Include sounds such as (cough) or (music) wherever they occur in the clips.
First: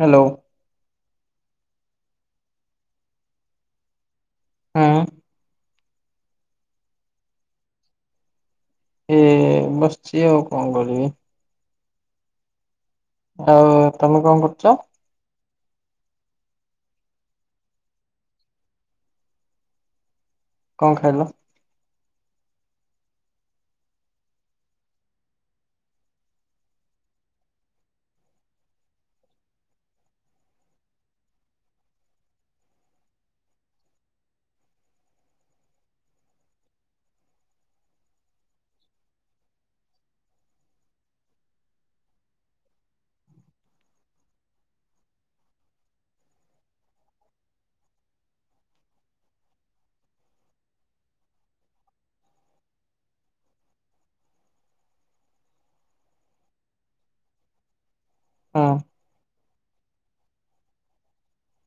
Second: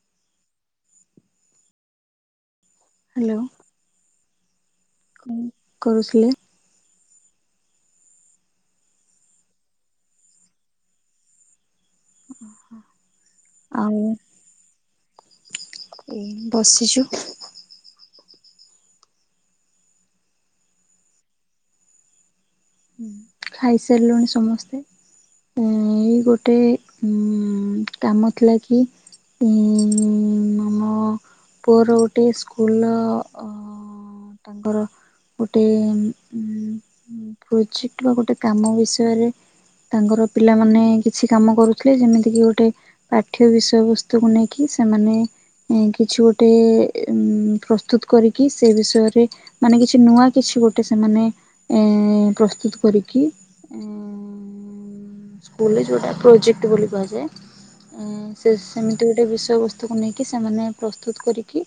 Hello hello. ହଁ କଣ କରୁଥିଲେ? ଏ ବସିଛି ଆଉ କଣ କରିବି? (unintelligible) ଆଉ ତମେ କଣ କରୁଛ? ଏ ବସିଛୁ। କଣ ଖାଇଲ? ଖାଇସାରିଲୁଣି ସମସ୍ତେ। ଏଇ ଗୋଟେ କାମ ଥିଲା କି ଆମ ପୁଅର ଗୋଟେ ସ୍କୁଲ ର ତାଙ୍କର ଗୋଟେ ପ୍ରୋଜେ ଟ ଗୋଟେ କାମ ବିଷୟରେ ତାଙ୍କର ପିଲାମାନେ କିଛି କାମ କରୁଥିଲେ ଯେମିତି କିି ଗୋଟେ ପାଠ୍ୟ ବିଷୟବସ୍ତୁକୁ ନେଇକି ସେମାନେ କିଛି ଗୋଟେ ପ୍ରସ୍ତୁତ କରିକି ସେ ବିଷୟରେ ମାନେ କିଛି ନୂଆ କିଛି ଗୋଟେ ସେମାନେ ଏ ପ୍ରସ୍ତୁତ କରିକି ସ୍କୁଲ୍ ରେ ଯୋଉଟା ପ୍ରୋଜେକ୍ଟ ବୋଲି କୁହାଯାଏ ହଁ (unintelligible) ଗୋଟେ ଗୋଟେ ବିଷୟ ବସ୍ତୁକୁ ନେଇକି ସେମାନେ ପ୍ରସ୍ତୁତ କରିକି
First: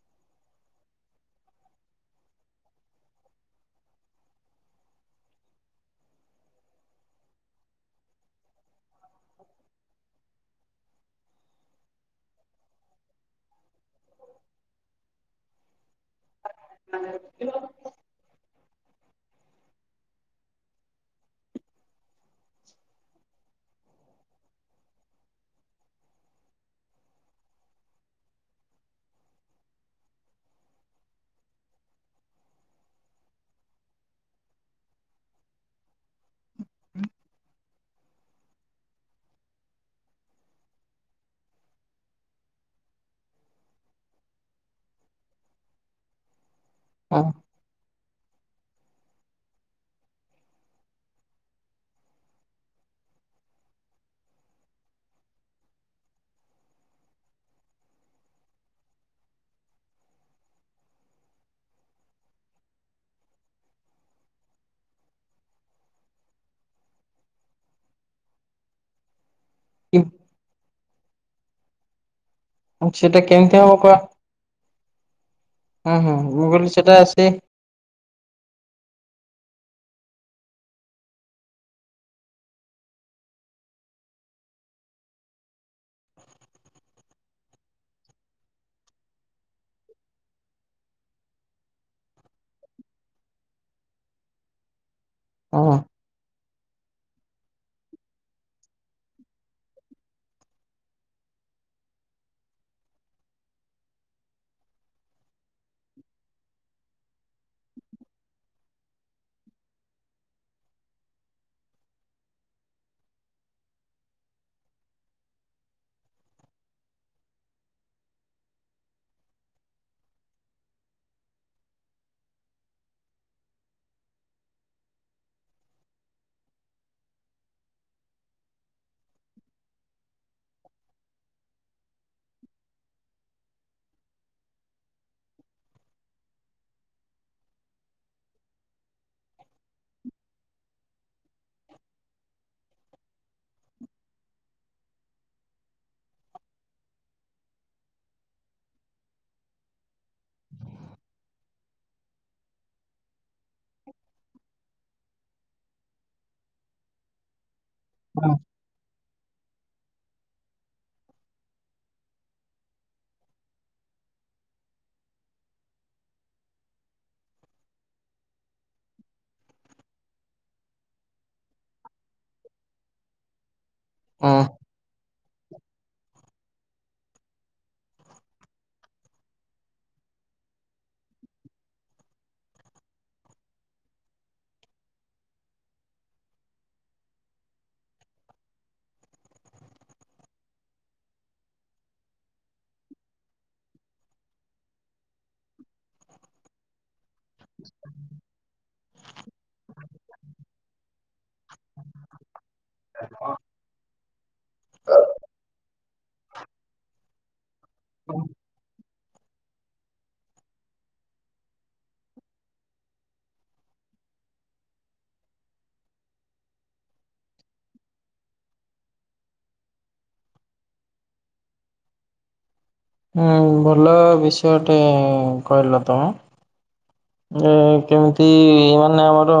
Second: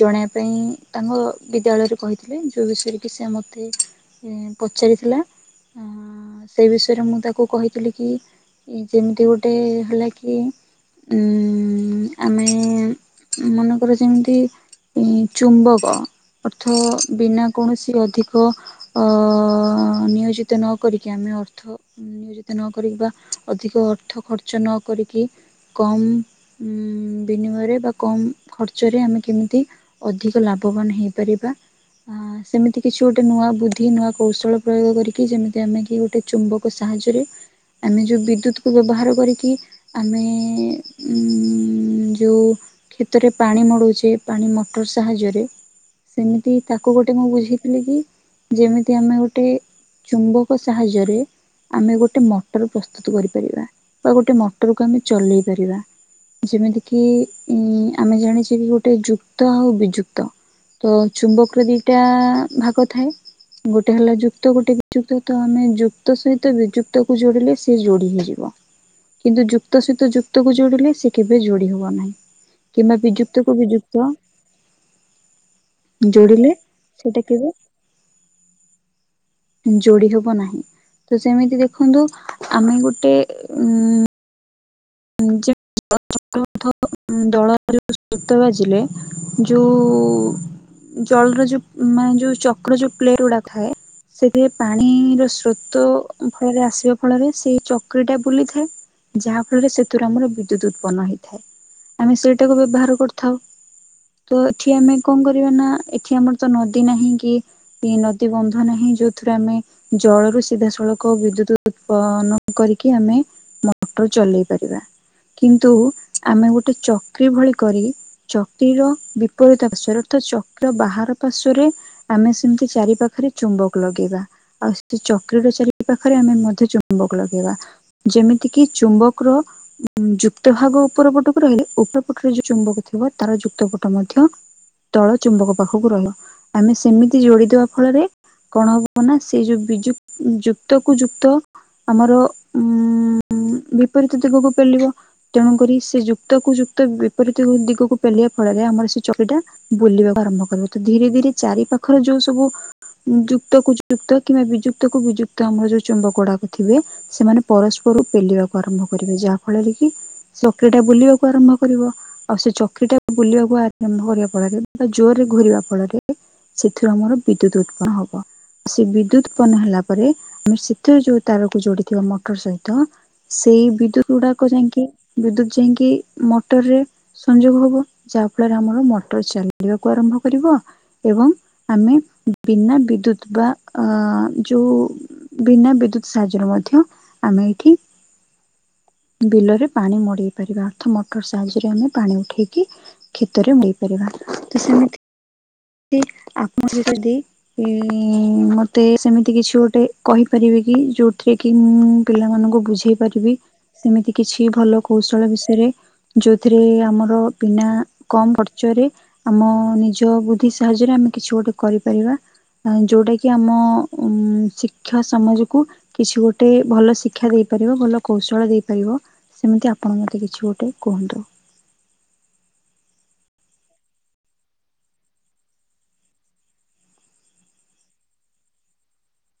ଜଣାଇବା ପାଇଁ ତାଙ୍କ ବିଦ୍ୟାଳୟରେ କହିଥିଲେ ଯେଉଁ ବିଷୟରେ କି ସେ ମୋତେ ପଚାରିଥିଲା। ସେଇ ବିଷୟରେ ମୁଁ ତାକୁ କହିଥିଲି କି ଯେମିତି ଗୋଟେ ହେଲା କି ଉ ଆମେ ମନେକର ଯେମିତି ଏ ଚୁମ୍ବକ ଅର୍ଥ ବିନା କୌଣସି ଅଧିକ ଅ ନିୟୋଜିତ ନ କରିକି ଆମେ ଅର୍ଥ ନିୟୋଜିତ ନକରିକି ବା ଅଧିକ ଅର୍ଥ ଖର୍ଚ୍ଚ ନ କରିକି। କମ ଉ ବିନିମୟରେ ବା କମ ଖର୍ଚ୍ଚରେ ଆମେ କେମିତି ଅଧିକ ଲାଭବାନ ହେଇପାରିବା ସେମିତି କିଛି ଗୋଟେ ନୂଆ ବୁଦ୍ଧି ନୂଆ କୌସଳ ପ୍ରୟୋଗ କରିକି ଯେମିତି ଆମେ କି ଗୋଟେ ଚୁମ୍ବକ ସାହାଯ୍ୟରେ ଆମେ ଯୋଉ ବିଦ୍ୟୁତକୁୁ ବ୍ୟବହାର କରିକି ଆମେ ଉଁ ଯୋଉ କ୍ଷେତରେ ପାଣି ମଡ଼ଉଛେ ପାଣି ମଟର ସାହାଯ୍ୟରେ ସେମିତି ତାକୁ ଗୋଟେ ହଁ ମୁଁ ବୁଝେଇଥିଲି କି ଯେମିତି ଆମେ ଗୋଟେ ଚୁମ୍ବକ ସାହାଯ୍ୟରେ ଆମେ ଗୋଟେ ମଟର ପ୍ରସ୍ତୁତ କରିପାରିବା ବା ଗୋଟେ ମଟରକୁ ଆମେ ଚଲେଇ ପାରିବା। ଯେମିତି କିି ଆମେ ଜାଣିଛେ କି ଗୋଟେ ଯୁକ୍ତ ଆଉ ବିଯୁକ୍ତ। ତ ଚୁମ୍ବକରେ ଦିଟା ଭାଗ ଥାଏ ଗୋଟେ ହେଲା ଯୁ କ୍ତ ଗୋଟେ ବିଯୁକ୍ତ ତ ଆମେ ଯୁକ୍ତ ସହିତ ବିଯୁକ୍ତକୁ ଯୋଡ଼ିଲେ ସେ ଯୋଡ଼ି ହେଇଯିବ। କିନ୍ତୁ ଯୁକ୍ତ କି ସହିତ ଯୁକ୍ତକୁ ଯୋଡିଲେ ସେ କେବେ ଯୋଡି ହବ ନାହିଁ। କିମ୍ବା ସେଟା ବିଯୁକ୍ତ କୁ କେମିତି ହବ କୁହ ବିଯୁକ୍ତ ହୁଁ ହୁଁ ମୁଁ ଯୋଡିଲେ କହିଲି ସେଟା ସେ କେବେ ଯୋଡି ହବ ନାହିଁ ତ ସେମିତି ଦେଖନ୍ତୁ ଆମେ ଗୋଟେ ଉ (unintelligible) (unintelligible) ଦଳ ସତ ବାଜିଲେ ଯଉ ଜଳର ଯୋଉ ମାନେ ଯୋଉ ଚକ୍ର ଯୋଉ ପ୍ଲେଟ ଗୁଡା ଥାଏ ସେଥିରେ ପାଣିର ସୁ ହଁ ତ ତ ଫଳରେ ଆସିବା ଫଳରେ ସେଇ ଚକ୍ରି ଟା ବୁଲିଥାଏ ଯା ଫଳରେ ସେଥିରୁ ଆମର ବିଦ୍ୟୁତ ଉ ବନା ହେଇଥାଏ ଆମେ ସେଇଟାକୁ ବ୍ୟବହାର କରିଥାଉ। ତ ଏଠି ଆମେ କଣ କରିବା ନା ଏଠି ଆମର ତ ନଦୀ ନାହିଁ କି କି ନଦୀ ବନ୍ଧ ନାହିଁ ଯୋଉଥିରେ ଆମେ ଜଳରୁ ସିଧାସଳଖ ବିଦ୍ୟୁତ ଉତ୍ପନ କରିକି ଆମେ ମଟ (unintelligible) ଚଲେଇ ପାରିବା। କିନ୍ତୁ ଆମେ ଗୋଟେ ଚକ୍ରି ଭଳି କରି ଚକିର ବିପରୀତ (unintelligible) ରେ ଅର୍ଥ ଚକିର ବାହାର ପାର୍ଶ୍ଵରେ ଆମେ ସେମିତି ଚାରି ପାଖରେ ଚୁମ୍ବକ ଲଗେଇବା। ଆଉ ସେ ଚକ୍ରି ର ଚାରି ପାଖରେ ଆମେ ମଧ୍ୟ ଚୁମ୍ବକ ଲଗେଇବା। ଯେମିତି କିି ଚୁମ୍ବକ ର ଉ ଯୁକ୍ତ ଭାଗ ଉପର ପଟକୁ ରହିଲେ ଉପର ପଟରେ ଯୋଉ ଚୁମ୍ବକ ଥିବ ତାର ଯୁକ୍ତ ପଟ ମଧ୍ୟ ତଳ ଚୁମ୍ବକ ପାଖକୁ ର (unintelligible) ଆମେ ସେମିତି ଯୋଡିଦବା ଫଳରେ କଣ ହ (unintelligible) ବିଜୁକ୍ ଯୁକ୍ କ୍ତ ଯୁକ୍ତ କୁ ଯୁକ୍ତ ଆମର ଉ ବିପରୀତ ଦିଗକୁ ପେଲିବ ତେଣୁକରି ସେ ଯୁକ୍ତକୁୁ ଯୁକ୍ତ ବିପରୀତ ଦିଗକୁ ପେଲିବା ଫଳରେ ଆମର ସେ ଚକିଟା ବୁଲିବାକୁ ଆରମ୍ଭ କରିବ ତ ଧୀରେ ଧୀରେ ଚାରି ପାଖରେ ଯୋଉ ସବୁ ଯୁକ୍ତକୁ ଯୁକ୍ତ କିମ୍ବା ବିଯୁକ୍ତକୁ ବିଯୁକ୍ତ ଆମର ଯୋଉ ଚୁମ୍ବକ (unintelligible) ଥିବେ ସେମାନେ ପରସ୍ପର ହଁ ପେଲିବାକୁ ଆରମ୍ଭ କରିବେ ଯାହା ଫଳରେ କି ଚକ୍ରିଟା ବୁଲିବାକୁ ଆରମ୍ଭ କରିବ। ଆଉ ସେ ଚକ୍ରିଟା ବୁଲିବାକୁ ଆରମ୍ଭ କରିବା ଫଳରେ ବା ଜୋରରେ ଘୁରିବା ଫଳରେ। ସେଥିରୁ ଆମର ବିଦ୍ୟୁତ ଉତ୍ପନ ହବ। ସେ ବିଦ୍ୟୁତ (unintelligible) ହେଲା ପରେ ଆମେ ସେଥି ଯୋଉ ତାରକୁ ଯୋଡିଥିବା ମଟର ସହିତ ସେଇ ବିଦ୍ୟୁତ ହଁ ଗୁଡାକ ଯାଇଁକି ବିଦ୍ୟୁତ ଯାଇଁକି ମଟରରେ ସଂଯୋଗ ହବ ଯାହା ଫଳରେ ଆମର ମଟର ଚାଲିବାକୁ ଆରମ୍ଭ କରିବ। ଏବଂ ଆମେ ବିନା ବିଦ୍ୟୁତ ବା ଅ ଯୋଉ ବିନା ବିଦ୍ୟୁତ ସାହାଯ୍ୟରେ ମଧ୍ୟ ଆମେ ଏଠି ବିଲରେ ପାଣି ମଡେଇ ପାରିବା (unintelligible) ମଟର ସାହାଯ୍ୟରେ ଆମେ ପାଣି ଉଠେଇକି କ୍ଷେତରେ (unintelligible) ପାରିବା ତ ସେମିତି (unintelligible) ଆପଣ ଯଦି ଇ ମତେ ସେମିତି କିଛି ଗୋଟେ କହିପାରିବେ କି ଯଉଁଥିରେ କି ମୁଁ ପିଲାମାନଙ୍କୁ ବୁଝେଇ ପାରିବି। ସେମିତି କିଛି ଭଲ କୌଶଳ ବିଷୟରେ ଯୋଉଥିରେ ଆମର ବିନା କମ ଅର୍ଚ୍ଚରେ ଆମ ନିଜ ବୁଦ୍ଧି ସାହାଯ୍ୟରେ ଆମେ କିଛି ଗୋଟେ କରିପାରିବା। ଯୋଉଟା କିି ଆମ ଉ ଶିକ୍ଷା ସମାଜକୁ କିଛି ଗୋଟେ ଭଲ ଶିକ୍ଷା ଦେଇପାରିବା ଭଲ କୌଶଳ ଦେଇ (unintelligible) ସେମିତି ଆପଣଙ୍କ ମତେ କିଛି ଗୋଟେ କୁହନ୍ତୁ। ଉଁ ଭଲ ବିଷୟଟେ କହିଲ ତମେ। ଏ କେମିତି (unintelligible) ଆମର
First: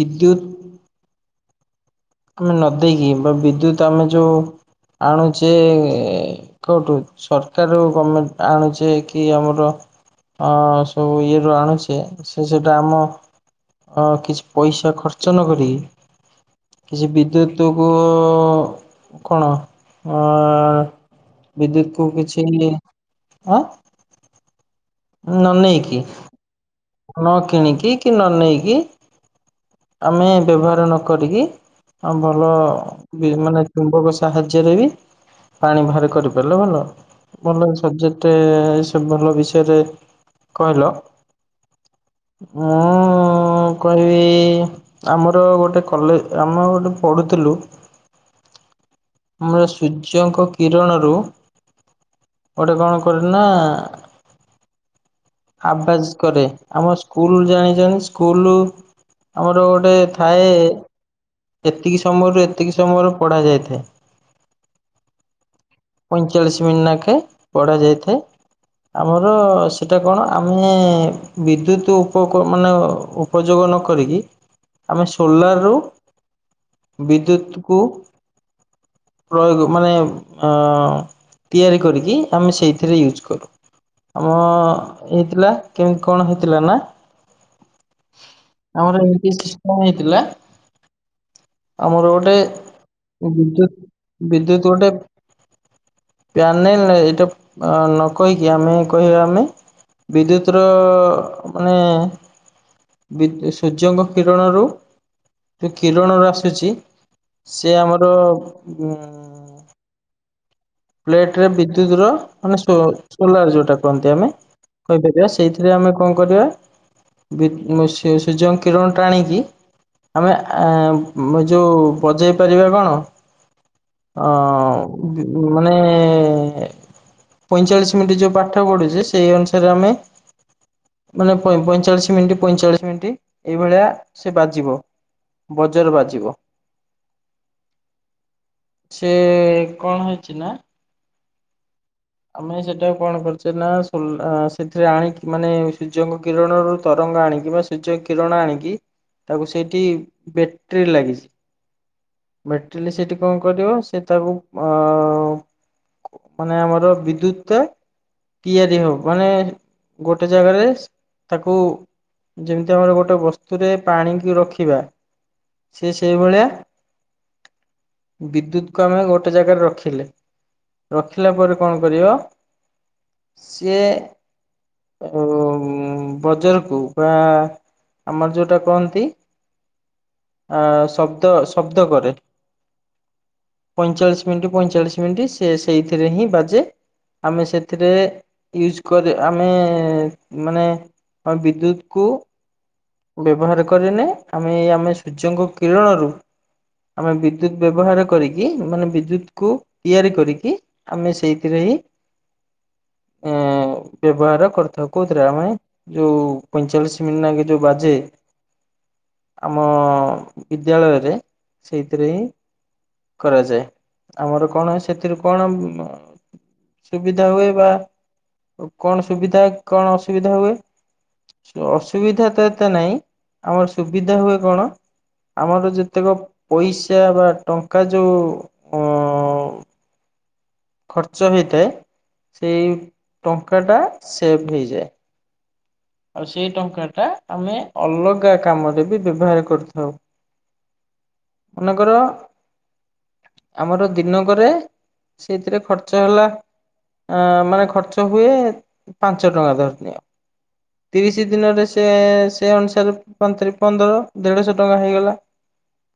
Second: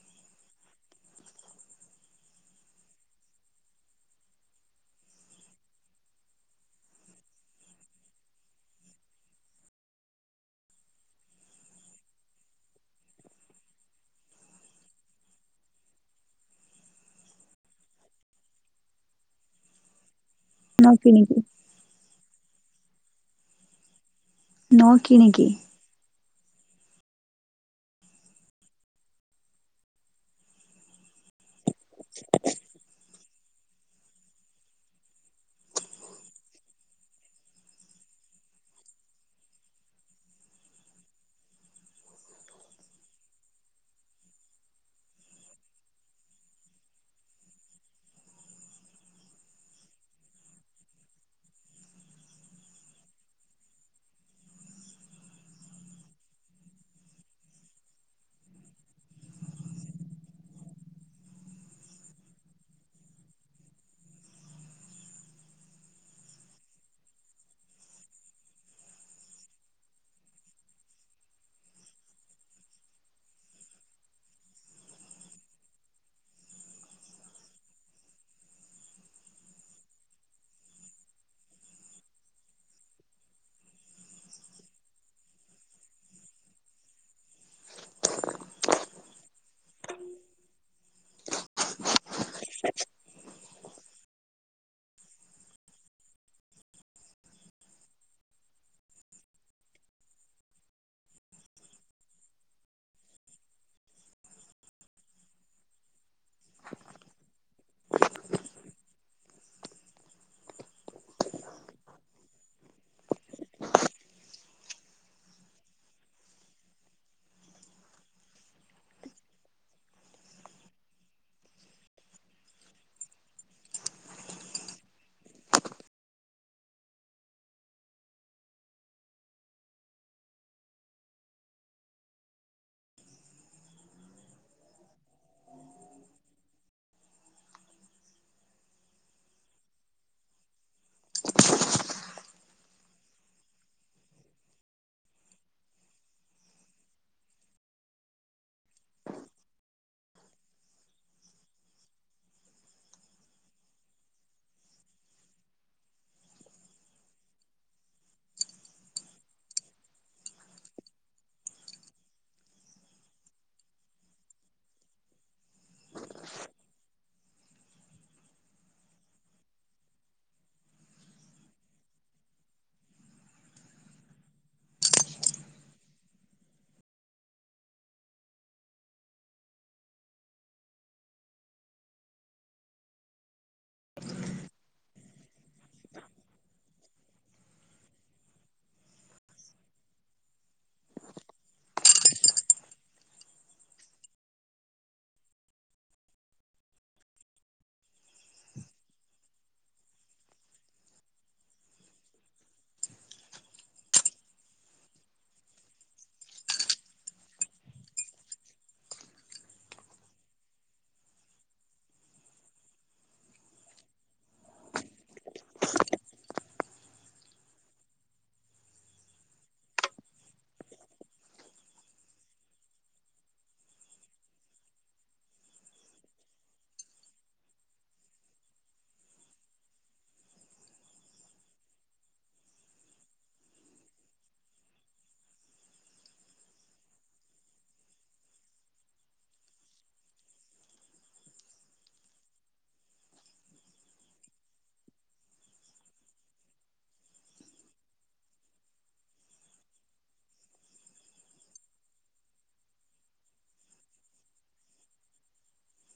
ବିଦ୍ୟୁତ ଆମେ ନ ଦେଇକି ବା ବିଦ୍ୟୁତ୍ ଆମେ ଯେଉଁ ଆଣୁଛେ କୋଉଠୁ ସରକାର ଗର୍ମେଣ୍ଟ ଆଣୁଛେ କି ଆମର? ଅ ସବୁ ଇଏ ରୁ ଆଣୁଛେ ସେ ସେଟା ଆମ ଅ କିଛି ପଇସା ଖର୍ଚ୍ଚ ନ କରିକି କିଛି ବିଦ୍ୟୁତକୁ କଣ ଅ ନ କିଣିକି ବିଦ୍ୟୁତ କୁ କିଛି ଆଁ ନ କିଣିକି ନ ନେଇକି ନ କିଣିକି କି, ନ ନେଇେଇକି, ଆମେ ବ୍ୟବହାର ନ କରିକି ଆଉ ଭଲ ମାନେ ଚୁମ୍ବକ ସାହାଯ୍ୟରେ ବି ପାଣି ବାହାରେ କରିପାରିଲେ ଭଲ। ଭଲ ସବଜେକ୍ଟ ଏ ସବୁ ଭଲ ବିଷୟରେ, କହିଲ। ମୁଁ ମୁଁ କହିବି ଆମର ଗୋଟେ କଲେ ଆମେ ଗୋଟେ ପଢ଼ୁଥିଲୁ ଆମର ସୂର୍ଯ୍ୟଙ୍କ କିରଣରୁ ଗୋଟେ କଣ କରିଲୁ ନା ଆବଜ୍ କରେ ଆମ ସ୍କୁଲ ଜାଣିଚନ୍ତି ସ୍କୁଲରୁ ଆମର ଗୋଟେ ଥାଏ ଏତିକି ସମୟରୁ ଏତିକି ସମୟରୁ ପଢା ଯାଇଥାଏ। ପଇଁଚାଳିଶ ମିନ୍ନାକେ ଲାଖେ ପଢ଼ାଯାଇଥାଏ। ଆମର ସେଇଟା କଣ ଆମେ ବିଦ୍ୟୁତ ଉପକ ମାନେ ଉପଯୋଗ ନ କରିକି ଆମେ ସୋଲାରରୁ ବିଦ୍ୟୁତ କୁ ପ୍ରୟୋଗ ମାନେ ଅ ତିଆରି କରିକି ଆମେ ସେଇଥିରେ ୟୁଜ୍ କରୁ। ଆମ ହେଇଥିଲା କେମିତି କଣ ହେଇଥିଲା ନା ଆମର ଏମତି ସିଷ୍ଟମ ହେଇଥିଲା ଆମର ଗୋଟେ ବିଦ୍ୟୁତୁ ବିଦ୍ୟୁତୁ ଗୋଟେ ପ୍ୟାନେଲ ନାଇ ଏଇଟା ନ କହିକି ଆମେ କହିବା ଆମେ ବିଦ୍ୟୁତ ର ମାନେ ବିଦ ସୂର୍ଯ୍ୟଙ୍କ କିରଣରୁ ଯୁ କିରଣର ଆସୁଛି ସେ ଆମର ଉ ପ୍ଲେଟ ରେ ବିଦ୍ୟୁତ ର ମାନେ ସୋ ସୋଲାର ଯୋଉଟା କହନ୍ତି ଆମେ। କହିପାରିବା ସେଇଥିରେ ଆମେ କଣ କରିବା ବି ସୁ ସୂର୍ଯ୍ୟଙ୍କ କିରଣ ଟାଣୀ କି ଆମେ ଆଁ ମ ଯୋଉ ବଜେଇ ପାରିବା କଣ? ଅ ବି ମାନେ ପଇଁଚାଳିଶ ମିନିଟ୍ ଯୋଉ ପାଠ ପଢୁଛେ ସେଇ ଅନୁସାରେ ଆମେ ମାନେ ପଇଁଚାଳିଶ ମିନିଟ୍, ପଇଁଚାଳିଶ ମିନିଟ୍ ଏଇଭଳିଆ ସେ ବାଜିବ। ବଜର ବାଜିବ। ସେ କଣ ହେଇଚି ନା ଆମେ ସେଟାକୁ କଣ କରୁଚେ ନା ସୋ ସେଥିରେ ଆଣିକି ମାନେ ସୂର୍ଯ୍ୟଙ୍କ କିରଣରୁ ତରଙ୍ଗ ଆଣିକି ବା ସୂର୍ଯ୍ୟଙ୍କ କିରଣ ଆଣିକି ତାକୁ ସେଇଠି ବେଟ୍ରି ଲାଗିଚି। ମେଟ୍ରିଲି ସେଠି କଣ କରିବ ସେ ତାକୁ ଅ ଅ ମାନେ ଆମର ବିଦ୍ୟୁତ ତେ ତିଆରି ହବ୍ ମାନେ ଗୋଟେ ଜାଗାରେ ତାକୁ ଯେମିତି ଆମର ଗୋଟେ ବସ୍ତୁରେ ପାଣିକି ରଖିବା ସିଏ ସେଇଭଳିଆ ବିଦ୍ୟୁତକୁୁ ଆମେ ଗୋଟେ ଜାଗାରେ ରଖିଲେ। ରଖିଲା ପରେ କଣ କରିବ? ସିଏ ଉ ବଜରକୁ ପୁରା ଆମର ଯୋଉଟା କଅନ୍ତି ଅ ଶବ୍ଦ ଶବ ଶବ୍ଦ କରେ। ପଇଁଚାଳିଶ ମିନିଟ୍ ପଇଁଚାଳିଶ ମିନିଟ୍ ସେ ସେଇଥିରେ ହିଁ ବାଜେ। ଆମେ ସେଥିରେ ୟୁଜ୍ କରେ। ଆମେ ମାନେ ହଁ ବିଦ୍ୟୁତ କୁ ବ୍ୟବହାର କରିନେ ଆମେ ଆମେ ସୂର୍ଯ୍ୟଙ୍କ କିରଣରୁ ଆମେ ବିଦ୍ୟୁତ ବ୍ୟବହାର କରିକି ମାନେ ବିଦ୍ୟୁତ କୁ ତିଆରି କରିକି ଆମେ ସେଇଥିରେ ହିଁ। ଏ ବ୍ୟବହାର କରିଥାଉ। କୋଉଥିରେ ଆମେ ଯୋଉ ପଇଁଚାଳିଶ ମିନି ଯୋଉ ବାଜେ। ଆମ ବିଦ୍ୟାଳୟରେ ସେଇଥିରେ ହିଁ କରାଯାଏ ଆମର କଣ ସେଥିରୁ କଣ ସୁବିଧା ହୁଏ ବା କଣ ସୁବିଧା କଣ ଅସୁବିଧା ହୁଏ? ଅସୁବିଧା ତ ଏତେ ନାଇଁ ଆମର ସୁବିଧା ହୁଏ କଣ ଆମର ଯେତେକ ପଇସା ବା ଟଙ୍କା ଯୋଉଁ ଅ ଖର୍ଚ୍ଚ ହେଇଥାଏ ସେଇ ଟଙ୍କା ଟା ସେଭ ହେଇଯାଏ। ଆଉ ସେଇ ଟଙ୍କାଟା ଆମେ ଅଲଗା କାମରେ ବି ବ୍ୟବହାର କରିଥାଉ। ମନେକର ଆମର ଦିନକରେ ସେଇଥିରେ ଖର୍ଚ୍ଚ ହେଲା ଅ ମାନେ ଖର୍ଚ୍ଚ ହୁଏ ପାଞ୍ଚ ଟଙ୍କା ଧରିନିଅ। ତିରିଶ ଦିନରେ ସେ ସେ ଅନୁସାରେ ପନ୍ଦର ଦେଢଶହ ଟଙ୍କା ହେଇଗଲା।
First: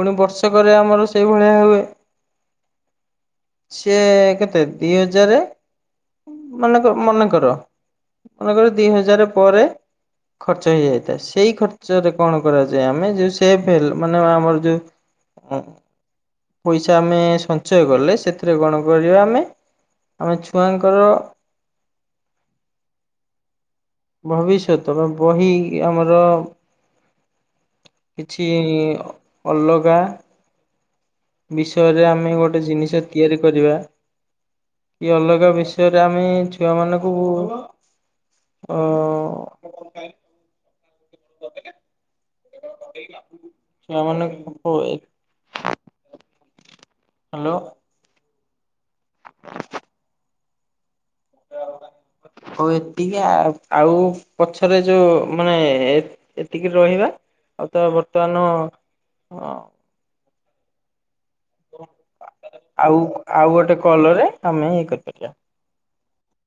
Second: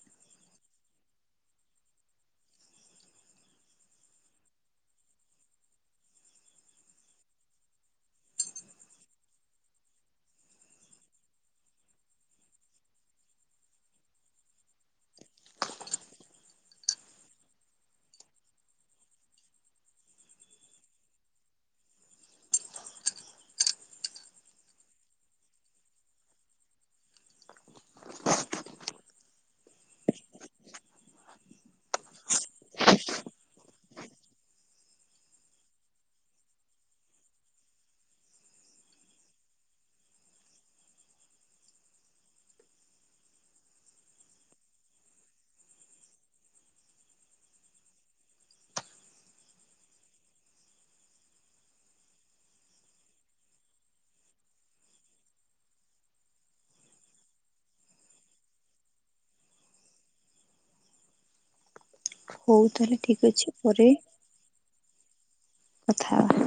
ପୁଣି ବର୍ଷକରେ ଆମର ସେଇଭଳିଆ ହୁଏ। ସେ କେତେ ଦି ହଜାର। ମନେକ ମନେ କର ମନେ ଦି ହଜାର ପରେ ଖର୍ଚ୍ଚ ହେଇଯାଇଥାଏ ସେଇ ଖର୍ଚ୍ଚରେ କଣ କରାଯାଏ ଆମେ ଯେଉ ସେଫ ହେଲ ମାନେ ଆମର ଯୋଉଁ ଉଁ ପଇସା ଆମେ ସଞ୍ଚୟ କଲେ ସେଥିରେ କଣ କରିବା ଆମେ ଆମେ ଛୁଆଙ୍କର ଭବିଷ୍ୟତ ବହି ଆମର କିଛି ଅଲଗା। ବିଷୟରେ ଆମେ ଗୋଟେ ଜିନିଷ ତିଆରି କରିବା। ଇ ଅଲଗା ବିଷୟରେ ଆମେ ଛୁଆ ମାନଙ୍କୁ ଅ (inaudible) (unintelligible) ହ୍ୟାଲୋ। (inaudible) ହଉ ଏତିକି ଆଉ ଆଉ ପଛରେ ଯୋଉ ମାନେ ଏତିକି ରହିବା ଆଉ ତ ବର୍ତ୍ତମାନ ଅ ହଉ ତାହେଲେ ଆଉ ଠିକ ଅଛି ଆଉ ଗୋଟେ ପରେ କଲରେ ଆମେ ଇଏ କରିପାରିବା। କଥା ହଵା।